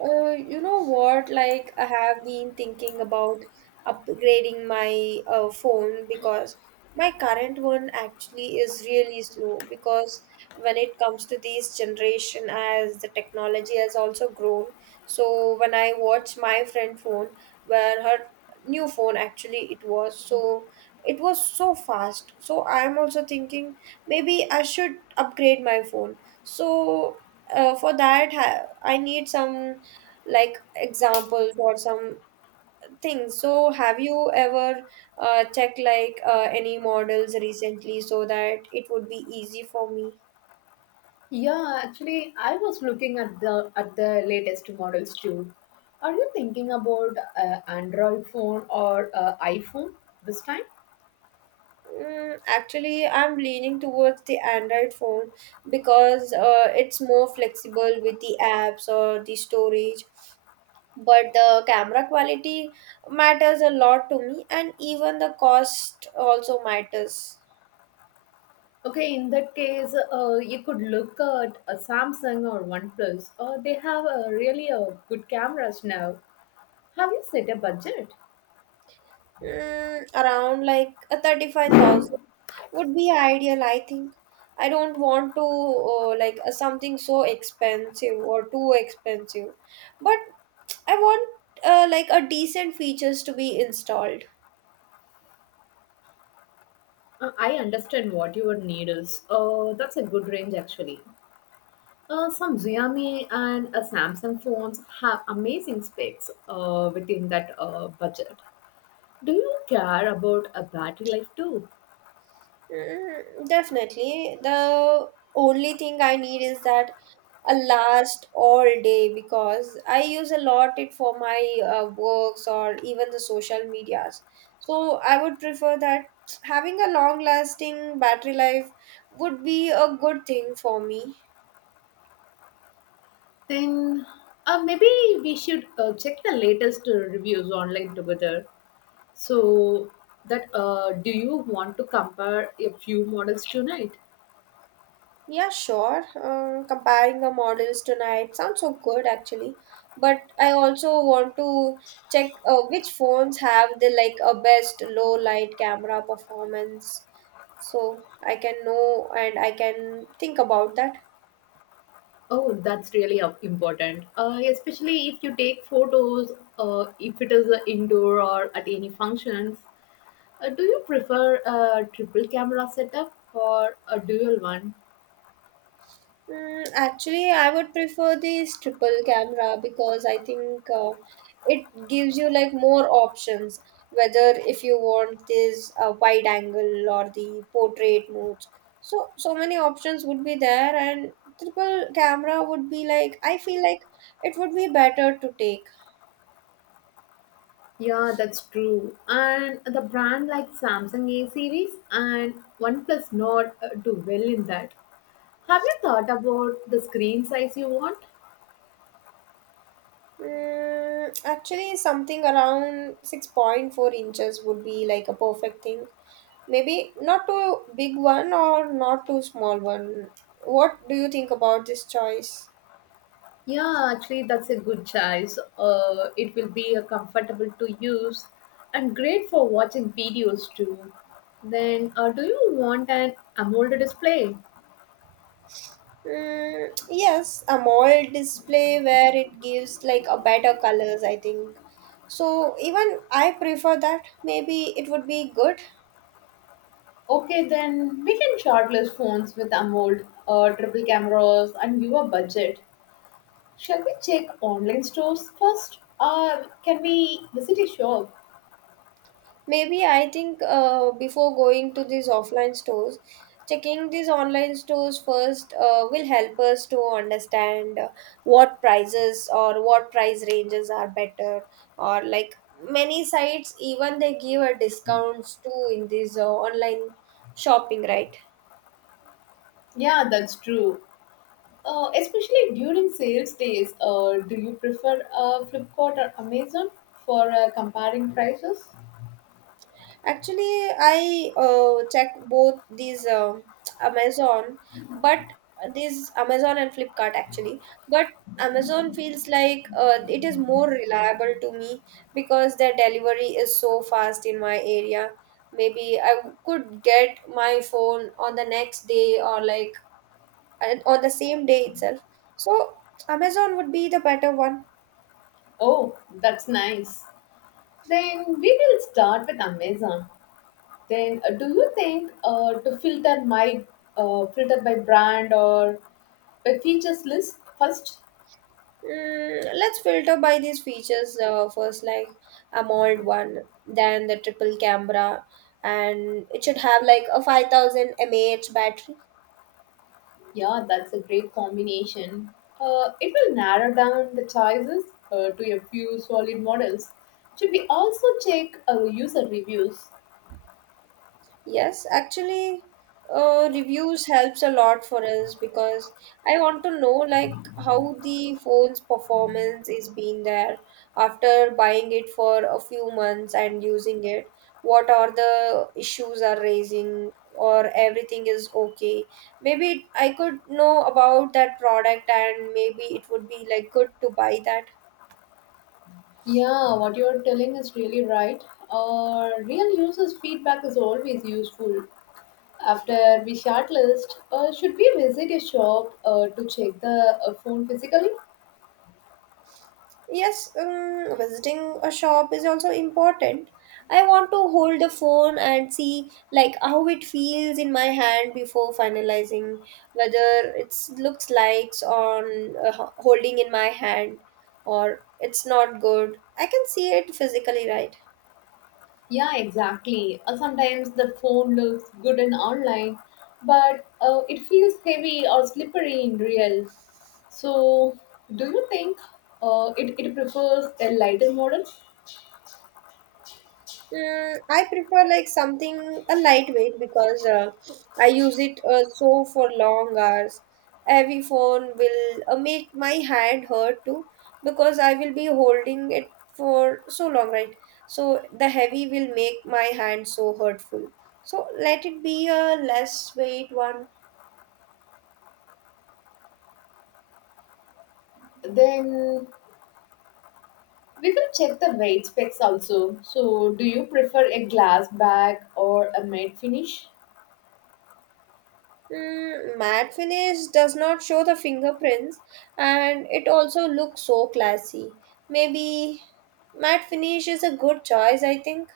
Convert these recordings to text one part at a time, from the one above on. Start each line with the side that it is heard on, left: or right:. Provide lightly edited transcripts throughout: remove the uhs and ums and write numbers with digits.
right: You know what? Like, I have been thinking about upgrading my phone because my current one actually is really slow. Because when it comes to this generation, as the technology has also grown, so when I watch my friend phone, where her new phone actually it was so fast. So I'm also thinking maybe I should upgrade my phone. So for that, I need some like examples or some things. So, have you ever checked like any models recently so that it would be easy for me?
left: Yeah, actually, I was looking at the latest models too. Are you thinking about Android phone or iPhone this time?
right: Mm, actually, I'm leaning towards the Android phone because it's more flexible with the apps or the storage. But the camera quality matters a lot to me, and even the cost also matters.
left: Okay, in that case, you could look at a Samsung or OnePlus. They have really good cameras now. Have you set a budget?
right: Mm, around like a 35,000 would be ideal, I think. I don't want to like something so expensive or too expensive, but I want like a decent features to be installed.
left: I understand what your need is. That's a good range actually. Some Xiaomi and Samsung phones have amazing specs within that budget. Do you care about a battery life too?
right: Mm, definitely. The only thing I need is that a last all day because I use a lot it for my works or even the social medias. So I would prefer that having a long lasting battery life would be a good thing for me.
left: Then maybe we should check the latest reviews online together. So that do you want to compare a few models tonight?
right: Yeah, sure. Comparing the models tonight sounds so good actually. But I also want to check which phones have the like a best low light camera performance so I can know and I can think about that.
left: Oh, that's really important. Especially if you take photos, if it is indoor or at any functions. Do you prefer a triple camera setup or a dual one?
right: Mm, actually, I would prefer this triple camera because I think it gives you like more options. Whether if you want this wide angle or the portrait modes, so so many options would be there, and triple camera would be like I feel like it would be better to take.
left: Yeah, that's true. And the brand like Samsung A series and OnePlus Nord do well in that. Have you thought about the screen size you want?
right: Mm, actually, something around 6.4 inches would be like a perfect thing. Maybe not too big one or not too small one. What do you think about this choice?
left: Yeah, actually, that's a good choice. It will be comfortable to use and great for watching videos too. Then, do you want an AMOLED display?
right: Mm, yes, a mall display where it gives like a better colors, I think. So even I prefer that. Maybe it would be good.
left: Okay, then we can shortlist phones with AMOLED, triple cameras, and your budget. Shall we check online stores first? Or can we visit a shop?
right: Maybe I think before going to these offline stores, checking these online stores first will help us to understand what prices or what price ranges are better, or like many sites even they give a discounts too in this online shopping, right?
left: Yeah, that's true. Especially during sales days, do you prefer Flipkart or Amazon for comparing prices?
right: Actually, I check both these Amazon, but these Amazon and Flipkart actually. But Amazon feels like it is more reliable to me because their delivery is so fast in my area. Maybe I could get my phone on the next day or like and on the same day itself. So Amazon would be the better one.
left: Oh, that's nice. Then we will start with Amazon. Then, do you think to filter my filter by brand or by features list first?
right: Mm, let's filter by these features first, like a mold one, then the triple camera, and it should have like a 5,000 mAh battery.
left: Yeah, that's a great combination. It will narrow down the choices to a few solid models. Should we also check user reviews?
right: Yes, actually, reviews helps a lot for us because I want to know like how the phone's performance is being there after buying it for a few months and using it. What are the issues are raising or everything is okay. Maybe I could know about that product and maybe it would be like good to buy that.
left: Yeah, what you're telling is really right. Real users' feedback is always useful. After we shortlist, should we visit a shop to check the phone physically?
right: Yes, visiting a shop is also important. I want to hold the phone and see like how it feels in my hand before finalizing whether it looks likes on holding in my hand or it's not good. I can see it physically, right?
left: Yeah, exactly. Sometimes the phone looks good and online, but it feels heavy or slippery in real. So, do you think it prefers a lighter model?
right: Mm, I prefer like something a lightweight because I use it so for long hours. Heavy phone will make my hand hurt too because I will be holding it for so long, right? So the heavy will make my hand so hurtful. So let it be a less weight one.
left: Then we can check the weight specs also. So, do you prefer a glass back or a matte finish?
right: Mm, matte finish does not show the fingerprints and it also looks so classy. Maybe matte finish is a good choice, I think.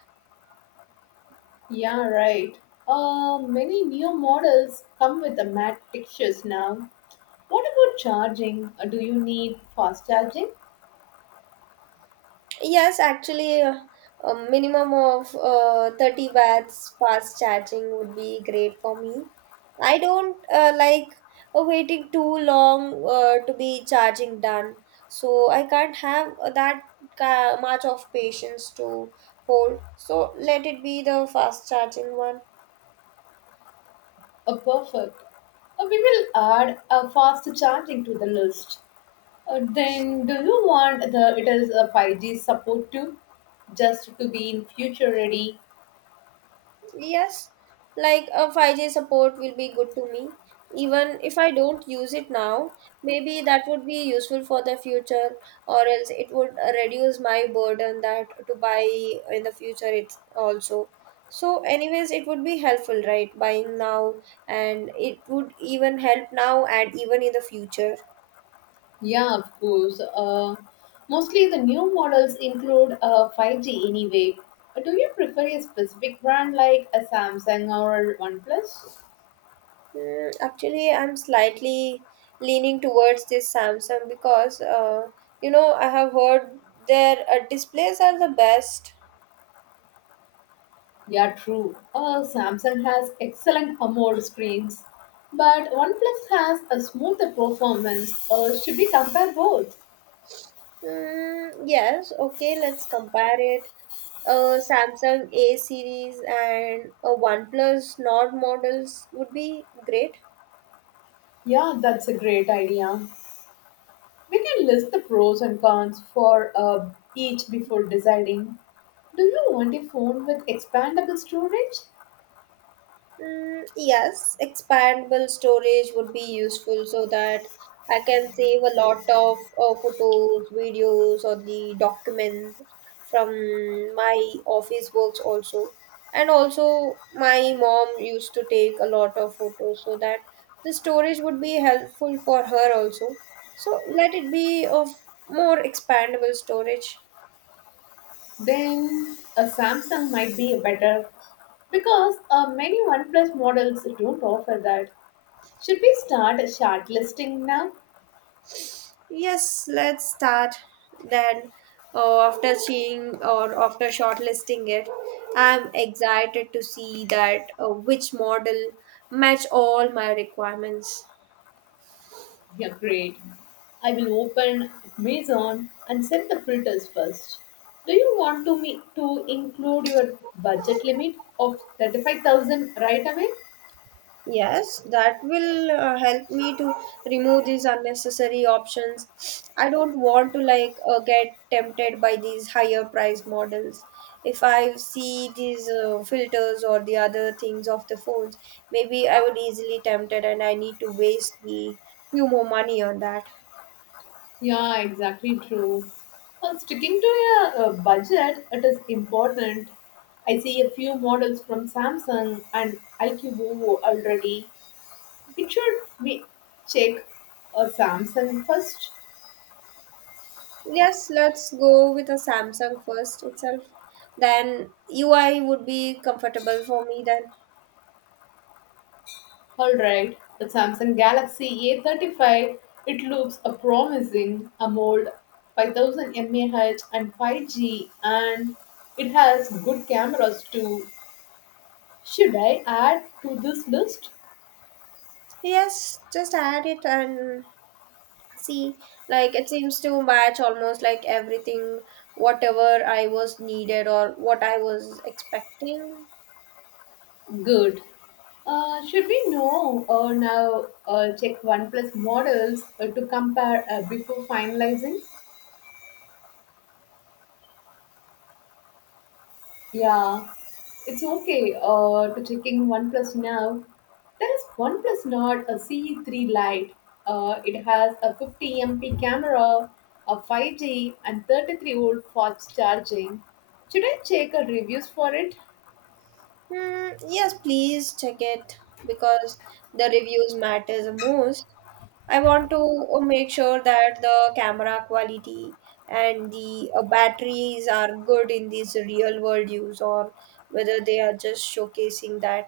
left: Yeah, right. Many new models come with the matte textures now. What about charging? Do you need fast charging?
right: Yes, actually, a minimum of 30 watts fast charging would be great for me. I don't like waiting too long to be charging done, so I can't have that much of patience to hold. So let it be the fast charging one.
left: Perfect. We will add a fast charging to the list. Then, do you want the it is a 5G support too, just to be in future ready?
right: Yes, like a 5G support will be good to me. Even if I don't use it now, maybe that would be useful for the future, or else it would reduce my burden that to buy in the future. It's also so, anyways, it would be helpful, right? Buying now, and it would even help now and even in the future.
left: Yeah, of course. Mostly the new models include 5G anyway. Do you prefer a specific brand like a Samsung or OnePlus?
right: Mm, actually, I'm slightly leaning towards this Samsung because you know I have heard their displays are the best.
left: Yeah, true. Samsung has excellent AMOLED screens, but OnePlus has a smoother performance. Should we compare both?
right: Mm, yes, okay, let's compare it. A Samsung A series and a OnePlus Nord models would be great.
left: Yeah, that's a great idea. We can list the pros and cons for each before deciding. Do you want a phone with expandable storage?
right: Mm, yes, expandable storage would be useful so that I can save a lot of photos, videos, or the documents from my office works also. And also, my mom used to take a lot of photos so that the storage would be helpful for her also. So, let it be of more expandable storage.
left: Then a Samsung might be better because many OnePlus models don't offer that. Should we start a shortlisting now?
right: Yes, let's start then. After seeing or after shortlisting it, I'm excited to see that which model match all my requirements.
left: Yeah, great. I will open Amazon and set the filters first. Do you want to me to include your budget limit of 35,000 right away?
right: Yes, that will help me to remove these unnecessary options. I don't want to like get tempted by these higher price models. If I see these filters or the other things of the phones, maybe I would easily tempted and I need to waste the few more money on that.
left: Yeah, exactly true. Well, sticking to your budget, it is important. I see a few models from Samsung and LQ already. It should be check a Samsung first.
right: Yes, let's go with a Samsung first itself. Then UI would be comfortable for me then.
left: Alright, the Samsung Galaxy A35, it looks a promising, a mold 5000 mAh and 5G and it has good cameras too. Should I add to this list?
right: Yes, just add it and see, like it seems to match almost like everything, whatever I was needed or what I was expecting.
left: Good. Should we know or now check OnePlus models to compare before finalizing? Yeah, it's okay to checking OnePlus now. There is OnePlus Nord a C3 Lite. It has a 50 MP camera, a 5G, and 33-volt fast charging. Should I check a reviews for it?
right: Hmm, yes, please check it because the reviews matters the most. I want to make sure that the camera quality and the batteries are good in this real world use or whether they are just showcasing that.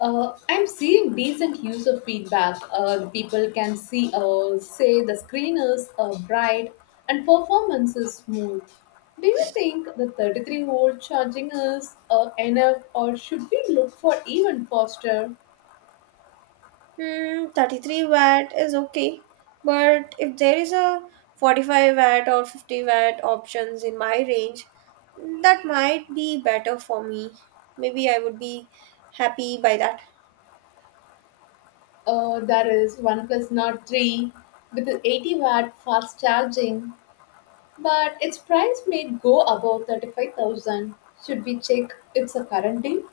left: I'm seeing decent user feedback. The people can see, say the screen is bright and performance is smooth. Do you think the 33-volt charging is enough, or should we look for even faster?
right: Hmm, 33 watt is okay, but if there is a 45 watt or 50-watt options in my range, that might be better for me. Maybe I would be happy by that.
left: That is OnePlus Nord 3 with the 80-watt fast charging, but its price may go above 35,000. Should we check its a current deal?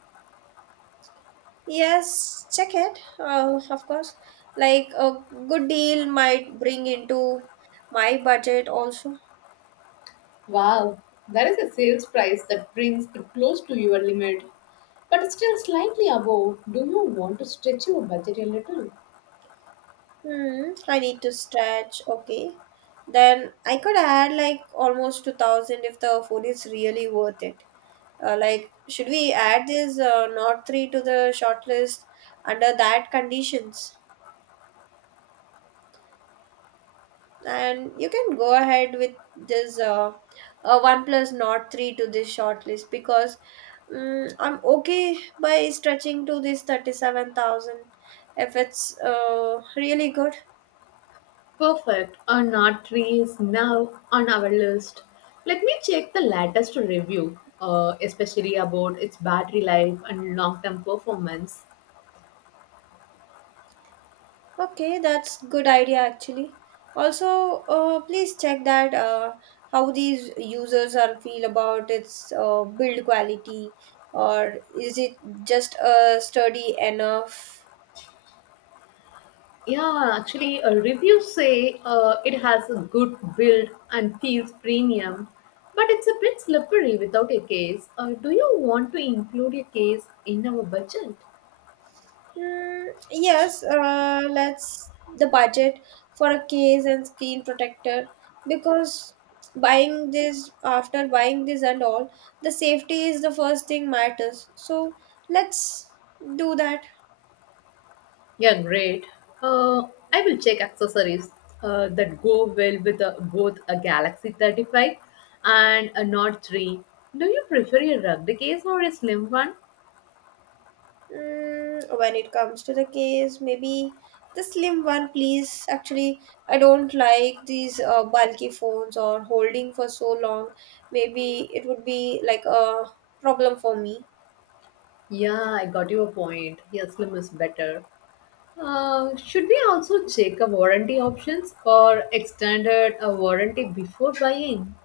right: Yes, check it. Of course, like a good deal might bring into my budget also.
left: Wow, that is a sales price that brings it close to your limit, but it's still slightly above. Do you want to stretch your budget a little?
right: Hmm, I need to stretch. Okay, then I could add like almost 2000 if the food is really worth it. Like, should we add this not three to the shortlist under that conditions? And you can go ahead with this one plus not three to this shortlist because mm, I'm okay by stretching to this 37,000 if it's really good.
left: Perfect. Or not trees now on our list. Let me check the latest review, especially about its battery life and long term performance.
right: Okay, that's good idea actually. Also, please check that how these users are feel about its build quality, or is it just sturdy enough?
left: Yeah, actually, reviews say it has a good build and feels premium, but it's a bit slippery without a case. Do you want to include a case in our budget?
right: Mm, yes, let's the budget for a case and screen protector because buying this after buying this and all, the safety is the first thing matters. So let's do that.
left: Yeah, great. Uh, I will check accessories that go well with both a Galaxy 35 and a Nord 3. Do you prefer a rugged case or a slim one?
right: Mm, when it comes to the case, maybe the slim one, please. Actually, I don't like these bulky phones or holding for so long. Maybe it would be like a problem for me.
left: Yeah, I got your point. Yeah, slim is better. Should we also check a warranty options or extended a warranty before buying?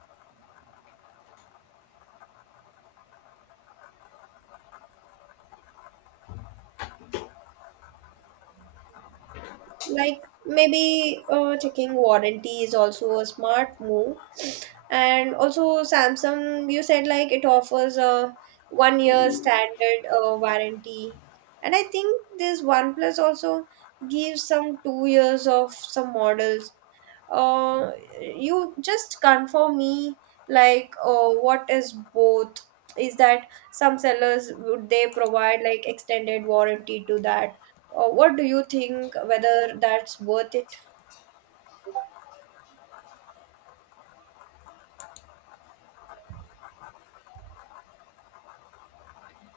right: Like maybe checking warranty is also a smart move. And also Samsung, you said like it offers a 1 year standard warranty. And I think this OnePlus also gives some 2 years of some models uh, you just confirm me like what is both is that some sellers would they provide like extended warranty to that, what do you think whether that's worth it.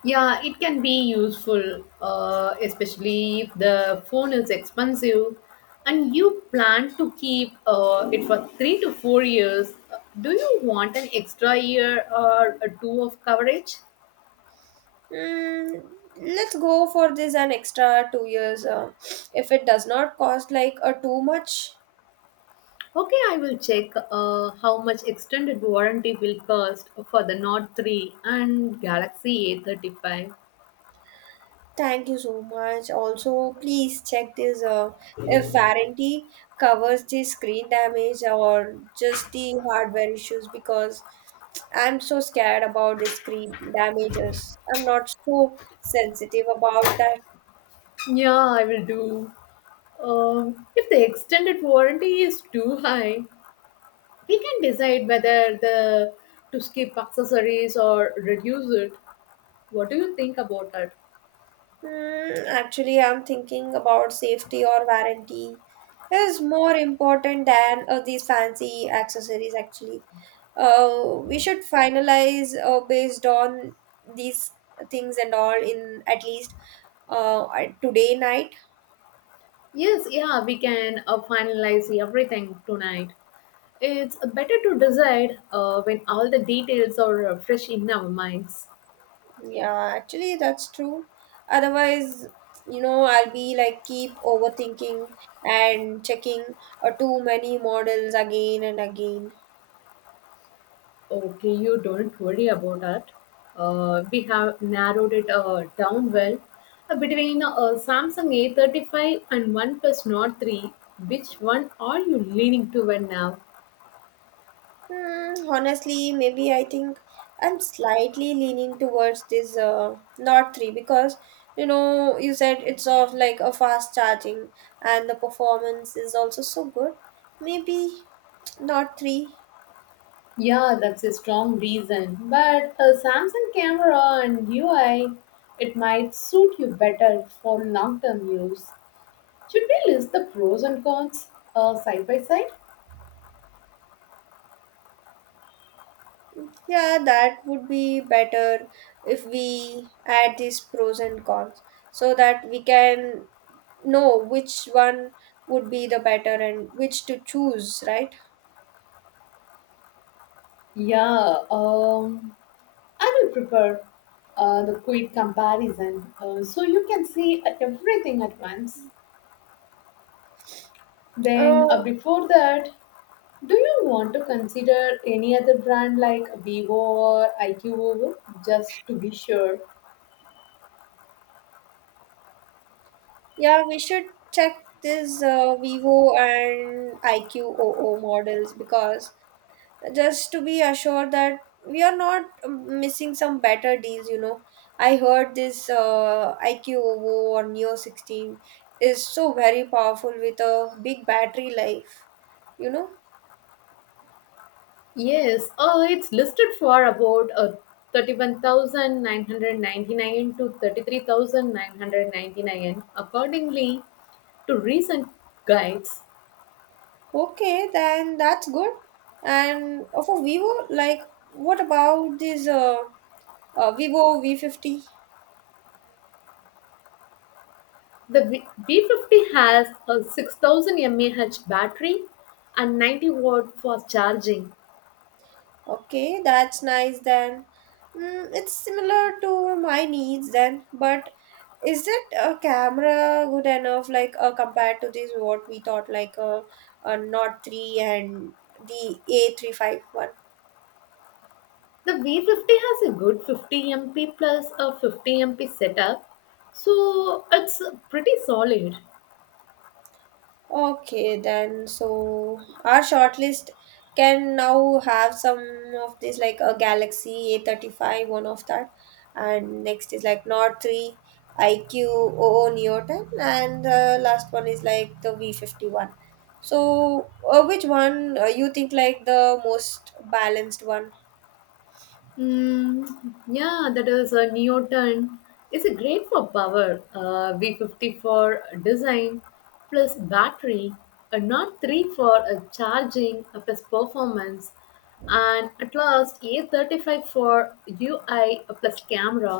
left: Yeah, it can be useful, especially if the phone is expensive and you plan to keep it for 3 to 4 years. Do you want an extra year or a two of coverage?
right: Mm, let's go for this an extra 2 years if it does not cost like a too much.
left: Okay, I will check how much extended warranty will cost for the Note 3 and Galaxy A35.
right: Thank you so much. Also, please check this if warranty covers the screen damage or just the hardware issues because I'm so scared about the screen damages. I'm not so sensitive about that.
left: Yeah, I will do. If the extended warranty is too high, we can decide whether the to skip accessories or reduce it. What do you think about that?
right: Hmm, actually, I'm thinking about safety or warranty is more important than these fancy accessories. Actually, we should finalize based on these things and all in at least uh, today night.
left: Yes, yeah, we can finalize everything tonight. It's better to decide when all the details are fresh in our minds.
right: Yeah, actually, that's true. Otherwise, I'll be like keep overthinking and checking too many models again and again.
left: Okay, you don't worry about that. We have narrowed it down well. Between Samsung A35 and OnePlus Nord 3, which one are you leaning to when now?
right: Hmm, honestly, maybe I think I'm slightly leaning towards this Nord 3 because you know you said it's of like a fast charging and the performance is also so good. Maybe Nord 3.
left: Yeah, that's a strong reason. But a Samsung camera and UI, it might suit you better for long term use. Should we list the pros and cons side by side?
right: Yeah, that would be better if we add these pros and cons so that we can know which one would be the better and which to choose, right?
left: Yeah, I will prepare the quick comparison so you can see everything at once.
right: Uh,
left: Then, before that, do you want to consider any other brand like Vivo or IQO, just to be sure?
right: Yeah, we should check this Vivo and IQOO models because just to be assured that we are not missing some better deals, you know. I heard this IQOO or Neo 16 is so very powerful with a big battery life, you know.
left: Yes, it's listed for about 31,999 to 33,999 accordingly to recent guides.
right: Okay, then that's good. And for Vivo, like, what about this Vivo V50?
left: The B50 has a 6000 mAh battery and 90 watt for charging.
right: Okay, that's nice then. Mm, it's similar to my needs then, but is it a camera good enough like compared to this what we thought like a Nord 3 and the A351?
left: The V50 has a good 50 MP plus a 50 MP setup, so it's pretty solid.
right: Okay, then so our shortlist can now have some of these like a Galaxy A35, one of that, and next is like Nord 3, iQOO Neo 10, and the last one is like the V51. So, which one you think like the most balanced one?
left: Mm, yeah, that is a Neoton. It's a great for power. V50 for design plus battery, a not 3 for a charging plus performance, and at last A35 for UI plus camera.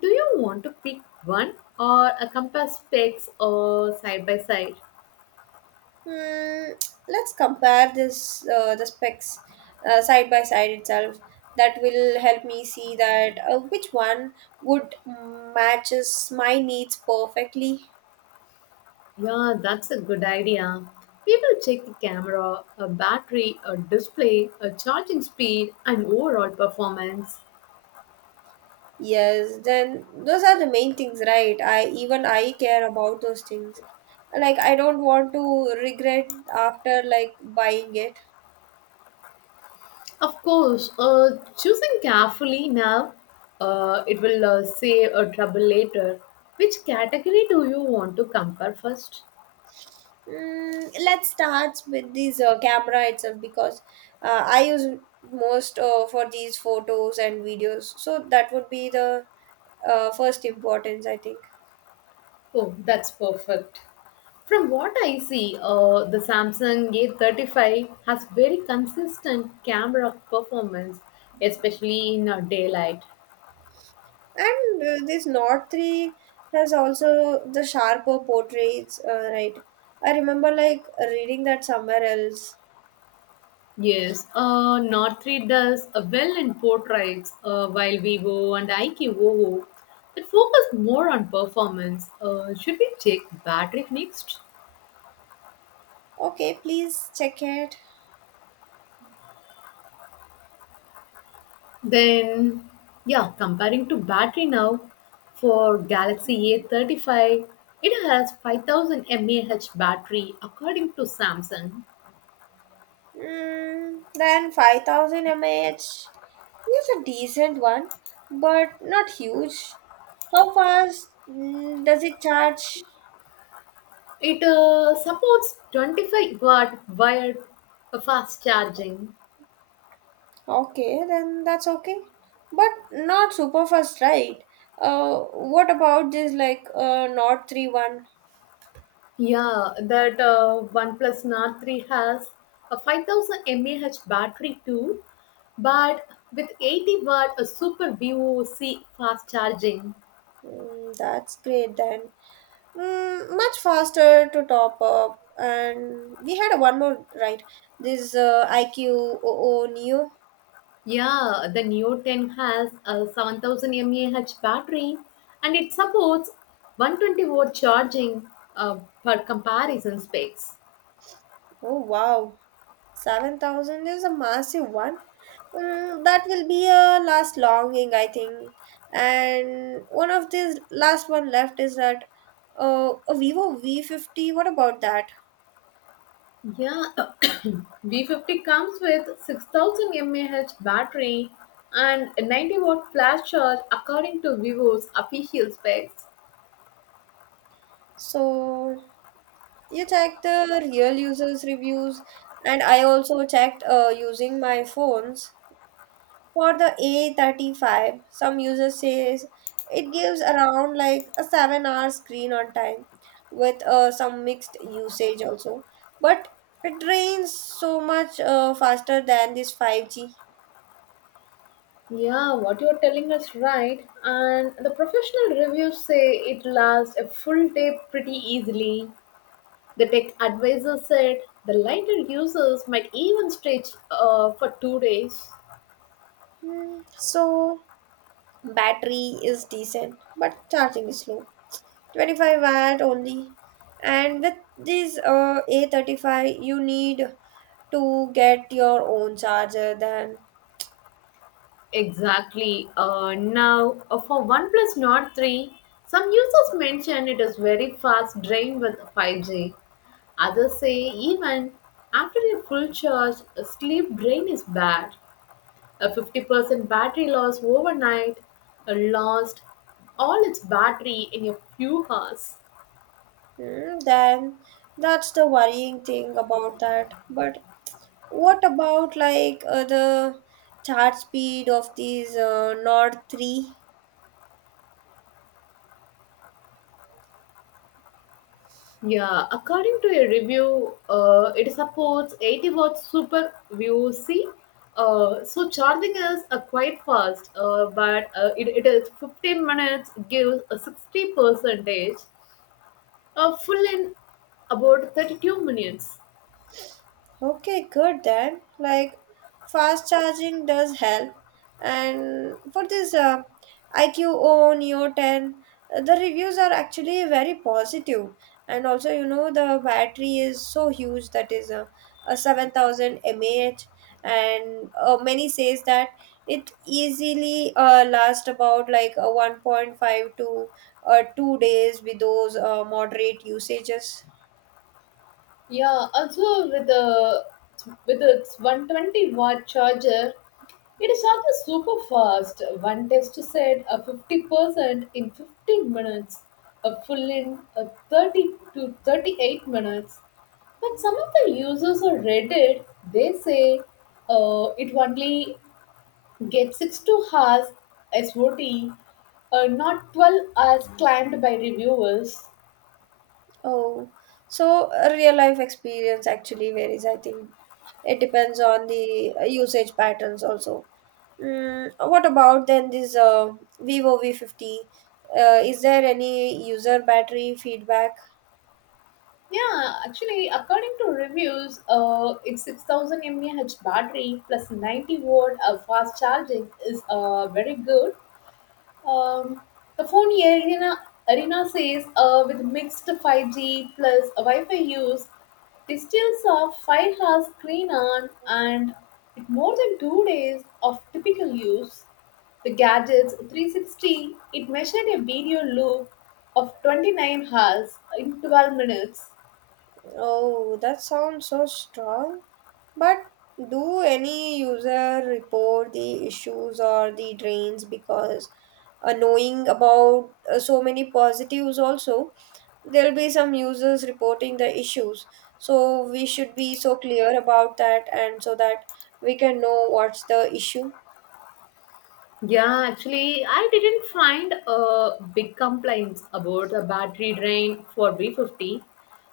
left: Do you want to pick one or a compare specs or side by side?
right: Hmm, let's compare this the specs side by side itself. That will help me see that which one would matches my needs perfectly.
left: Yeah, that's a good idea. We will check the camera, a battery, a display, a charging speed, and overall performance.
right: Yes, then those are the main things, right? I even I care about those things. Like I don't want to regret after like buying it.
left: Of course, choosing carefully now, it will save a trouble later. Which category do you want to compare first?
right: Mm, let's start with this camera itself because I use most for these photos and videos. So that would be the first importance, I think.
left: Oh, that's perfect. From what I see, the Samsung A35 has very consistent camera performance, especially in daylight.
right: And this Nord 3 has also the sharper portraits, right? I remember like reading that somewhere else.
left: Yes, Northridge does well in portraits, while Vivo and Aikiwoo that focus more on performance. Should we check battery next?
right: Okay, please check it.
left: Then, yeah, comparing to battery now, for Galaxy A35, it has 5000 mAh battery according to Samsung.
right: Mm, then 5,000 mAh is a decent one, but not huge. How fast does it charge?
left: It supports 25-watt wired fast charging.
right: Okay, then that's okay. But not super fast, right? Uh, what about this like Nord three one.
left: Yeah, that OnePlus Nord 3 has a 5000 mAh battery too, but with 80 watt a super VOC fast charging.
right: Mm, that's great then. Mm, much faster to top up. And we had one more, right? This IQ00 Neo.
left: Yeah, the Neo 10 has a 7000 mAh battery and it supports 120 watt charging per comparison specs.
right: Oh wow, 7,000 is a massive one. Mm, that will be a last longing, I think. And one of these last one left is that a Vivo V50. What about that?
left: Yeah, B50 comes with 6000 mAh battery and a 90-watt flash charge according to Vivo's official specs.
right: So you check the real users' reviews, and I also checked using my phones. For the A35, some users says it gives around like a 7-hour screen on time with some mixed usage also. But it drains so much faster than this 5G.
left: Yeah, what you're telling us right. And the professional reviews say it lasts a full day pretty easily. The tech advisor said the lighter users might even stretch for 2 days.
right: Hmm, so battery is decent, but charging is slow. 25-watt only. And with this A35, you need to get your own charger then.
left: Exactly. Now, for OnePlus Nord 3, some users mention it is very fast drained with 5G. Others say even after a full charge, a sleep drain is bad. A 50% battery loss overnight lost all its battery in a few hours.
right: Mm, then that's the worrying thing about that. But what about like the chart speed of these Nord 3?
left: Yeah, according to a review, it supports 80 watts super VOC. So charging is quite fast, but it is 15 minutes, gives a 60 percentage, full in about 32 minutes.
right: Okay, good then. Like fast charging does help. And for this IQO Neo 10, the reviews are actually very positive. And also, the battery is so huge that is a 7,000 mAh. And many says that it easily lasts about like a 1.5 to 2 days with those moderate usages.
left: Yeah, also with the with its 120 watt charger, it is also super fast. One test said a 50% in 15 minutes, a full in a 30 to 38 minutes. But some of the users on Reddit, they say it only gets 6 to hours SOT, not 12 hours claimed by reviewers.
right: Oh, so real life experience actually varies, I think. It depends on the usage patterns also. Mm, what about then this Vivo V50? Is there any user battery feedback?
left: Yeah, actually, according to reviews, its 6000 mAh battery plus 90 watt fast charging is very good. Um, the phone arena, arena says with mixed 5G plus Wi-Fi use, they still saw 5 hours screen on and with more than 2 days of typical use. The gadget's 360, it measured a video loop of 29 hours in 12 minutes.
right: Oh, that sounds so strong. But do any user report the issues or the drains because knowing about so many positives also there'll be some users reporting the issues, so we should be so clear about that and so that we can know what's the issue.
left: Yeah, actually, I didn't find big complaints about the battery drain for B50.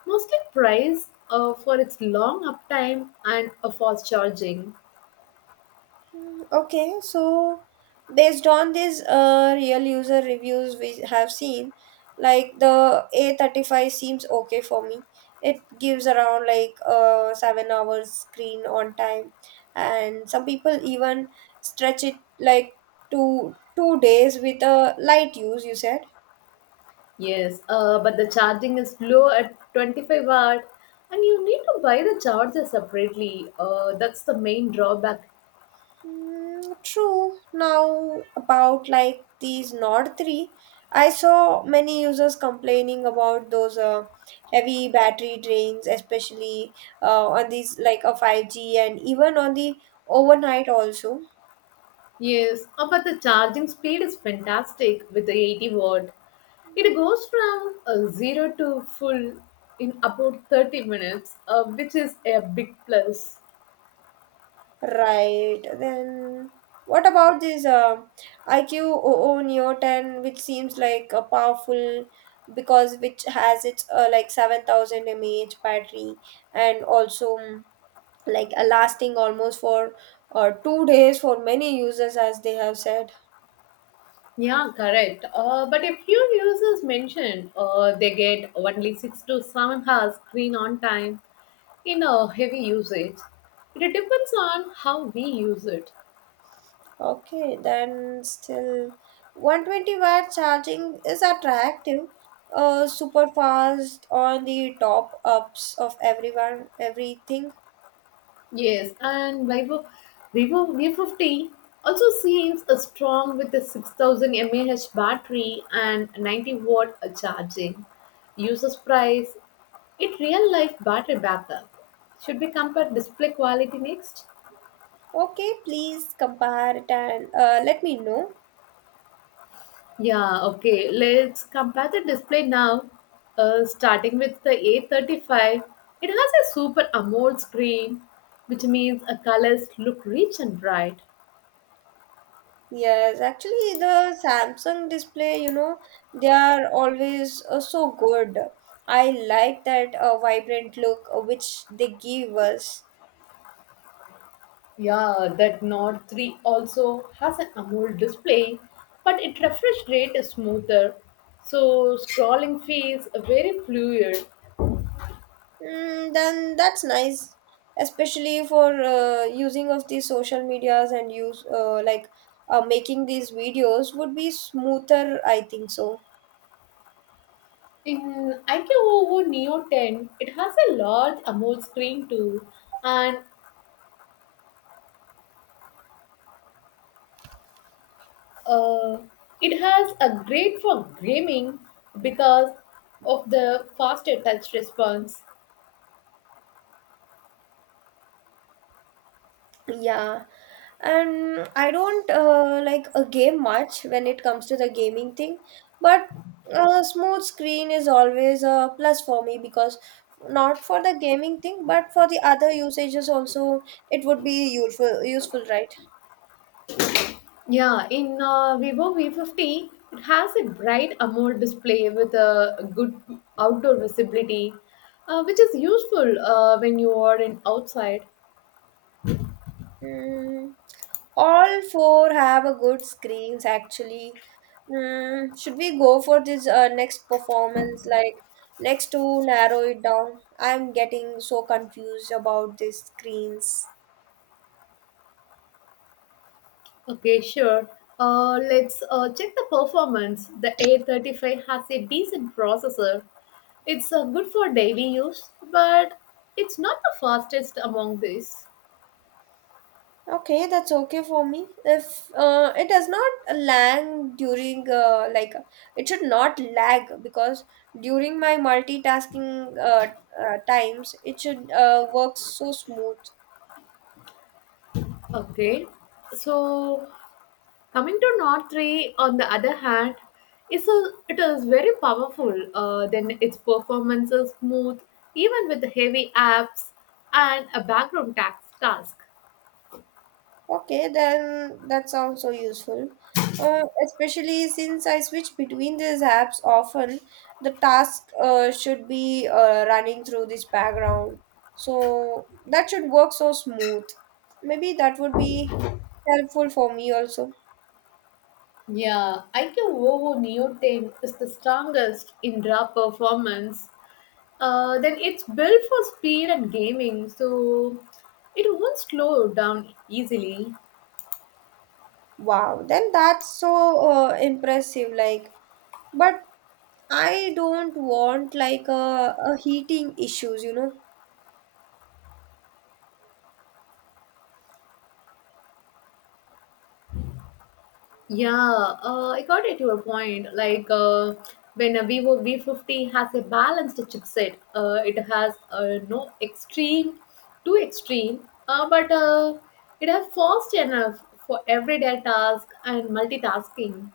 left: Mostly praise for its long uptime and a fast charging.
right: Hmm, okay, so based on these real user reviews we have seen like the A35 seems okay for me. It gives around like 7 hours screen on time, and some people even stretch it like two days with a light use, you said.
left: Yes, but the charging is low at 25 watt, and you need to buy the charger separately. That's the main drawback.
right: Mm, true. Now, about like these Nord 3, I saw many users complaining about those heavy battery drains, especially on these like a 5G and even on the overnight also.
left: Yes, oh, but the charging speed is fantastic with the 80 watt. It goes from zero to full in about 30 minutes, which is a big plus.
right: Right. Then, what about this iQOO Neo 10, which seems like a powerful because which has its like 7,000 mAh battery and also like lasting almost for 2 days for many users as they have said.
left: Yeah, correct. But a few users mentioned they get only 6 to 7 hours screen on time in a heavy usage. It depends on how we use it.
right: Okay, then still 120 watt charging is attractive, super fast on the top ups of everyone everything.
left: Yes, and Vivo V50 also seems strong with a 6000 mAh battery and 90 watt charging. User's price, it real life battery backup. Should we compare display quality next?
right: Okay, please compare it and let me know.
left: Yeah, okay. Let's compare the display now. Starting with the A35, it has a super AMOLED screen, which means colors look rich and bright.
right: Yes, actually the samsung display, they are always so good. I like that vibrant look which they give us.
left: Yeah, that Nord 3 also has an AMOLED display, but its refresh rate is smoother, so scrolling feels very fluid.
right: Mm, then that's nice, especially for using of these social medias and use like making these videos would be smoother. I think so.
left: In IQOO Neo 10, it has a large AMOLED screen too, and uh, it has a great for gaming because of the faster touch response.
right: Yeah, and I don't like a game much when it comes to the gaming thing, but a smooth screen is always a plus for me because not for the gaming thing, but for the other usages also it would be useful. Useful, right?
left: Yeah, in Vivo V50, it has a bright AMOLED display with a good outdoor visibility, which is useful when you are in outside.
right: Mm, all four have a good screens actually. Mm, should we go for this next performance? Like next to narrow it down. I'm getting so confused about these screens.
left: Okay, sure. Let's check the performance. The A35 has a decent processor. It's good for daily use, but it's not the fastest among these.
right: Okay, that's okay for me. If it does not lag during like it should not lag because during my multitasking times it should work so smooth.
left: Okay, so coming to Nord 3, on the other hand, it is very powerful. Then its performance is smooth, even with heavy apps and a background tax task.
right: Okay, then that sounds so useful. Uh, Especially since I switch between these apps often, the task should be running through this background. So that should work so smooth. Maybe that would be helpful for me also.
left: Yeah, IQOO Neo 10 is the strongest in raw performance. Then it's built for speed and gaming, so it won't slow down easily.
right: Wow, then that's so impressive. Like, but I don't want like a heating issues.
left: Yeah, I got at your point. Like when a Vivo V50 has a balanced chipset, it has no extreme, too extreme, but it has fast enough for everyday task and multitasking.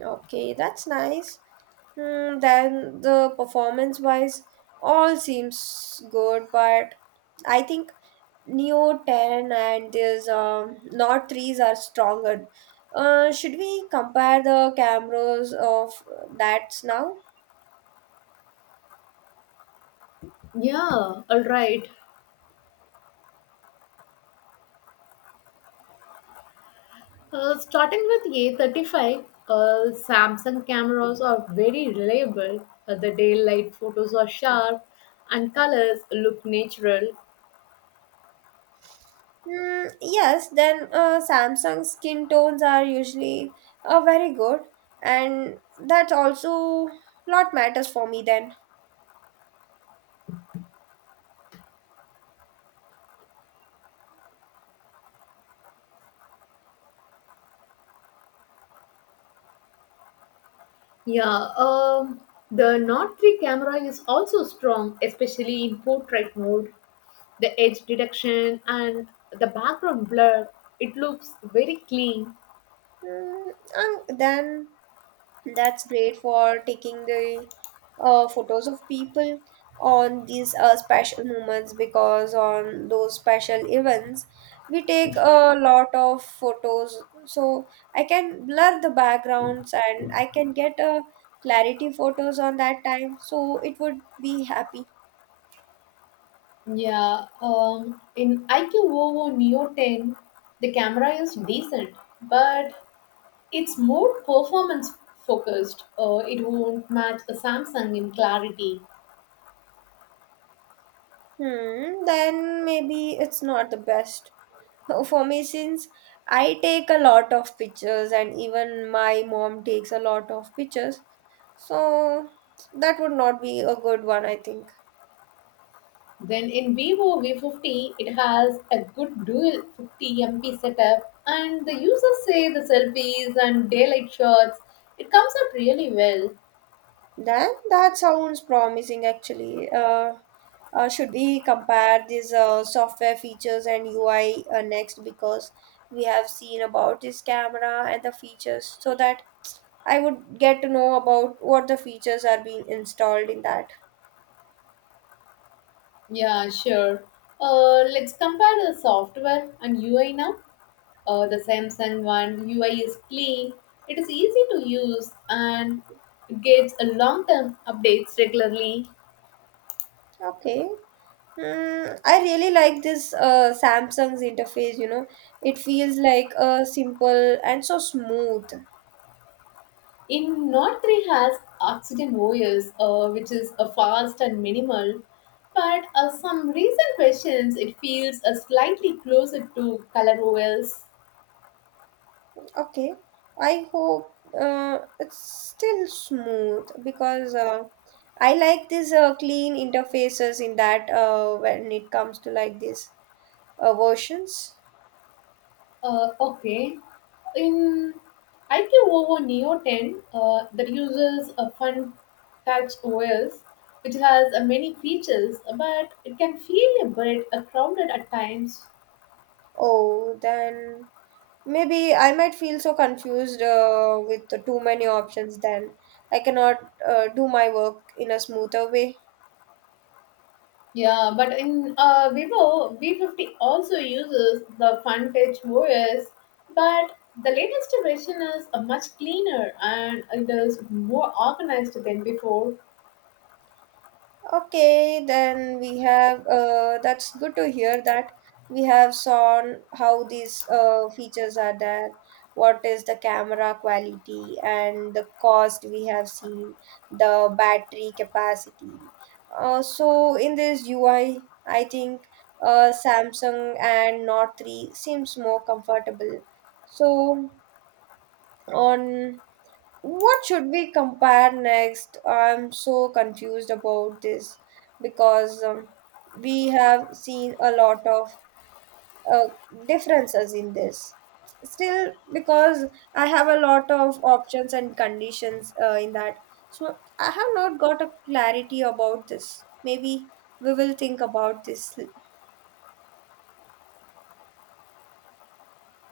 right: Okay, that's nice. Hmm, then the performance wise, all seems good, but I think Neo 10 and this Nord 3s are stronger. Should we compare the cameras of that now?
left: Yeah, all right. Starting with A35, Samsung cameras are very reliable. The daylight photos are sharp and colors look natural.
right: Hmm, yes, then Samsung skin tones are usually very good, and that also lot matters for me then.
left: Yeah, the Nord 3 camera is also strong, especially in portrait mode. The edge detection and the background blur, it looks very clean.
right: Hmm, and then that's great for taking the photos of people on these special moments because on those special events we take a lot of photos, so I can blur the backgrounds and I can get a clarity photos on that time, so it would be happy.
left: Yeah, in IQOO Neo 10, the camera is decent, but it's more performance focused. It won't match a Samsung in clarity.
right: Hmm, then maybe it's not the best for me since I take a lot of pictures and even my mom takes a lot of pictures, so that would not be a good one, I think.
left: Then in Vivo V50, it has a good dual 50 MP setup, and the users say the selfies and daylight shots, it comes out really well.
right: Then that sounds promising actually. Should we compare these software features and UI next because we have seen about this camera and the features so that I would get to know about what the features are being installed in that.
left: Yeah, sure. Let's compare the software and UI now. The Samsung one UI is clean, it is easy to use, and it gets a long-term updates regularly.
right: Okay. Hmm. I really like this Samsung's interface. It feels like a simple and so smooth.
left: In Note 3 has oxygen OS, which is a fast and minimal, but some recent questions it feels slightly closer to color OS.
right: Okay, I hope it's still smooth because I like these clean interfaces in that when it comes to like these versions.
left: Okay. In IQ over Neo 10, that uses a fun touch OS, which has many features, but it can feel a bit crowded at times.
right: Oh, then maybe I might feel so confused with the too many options then I cannot do my work in a smoother way.
left: Yeah, but in Vivo, V50 also uses the FunTouch OS, but the latest version is much cleaner and it is more organized than before.
right: Okay, then we have that's good to hear that we have seen how these features are there, what is the camera quality and the cost we have seen, the battery capacity. So in this UI, I think Samsung and Note 3 seems more comfortable. So on what should we compare next? I'm so confused about this because we have seen a lot of uh, differences in this. Still, because I have a lot of options and conditions in that. So I have not got a clarity about this. Maybe we will think about this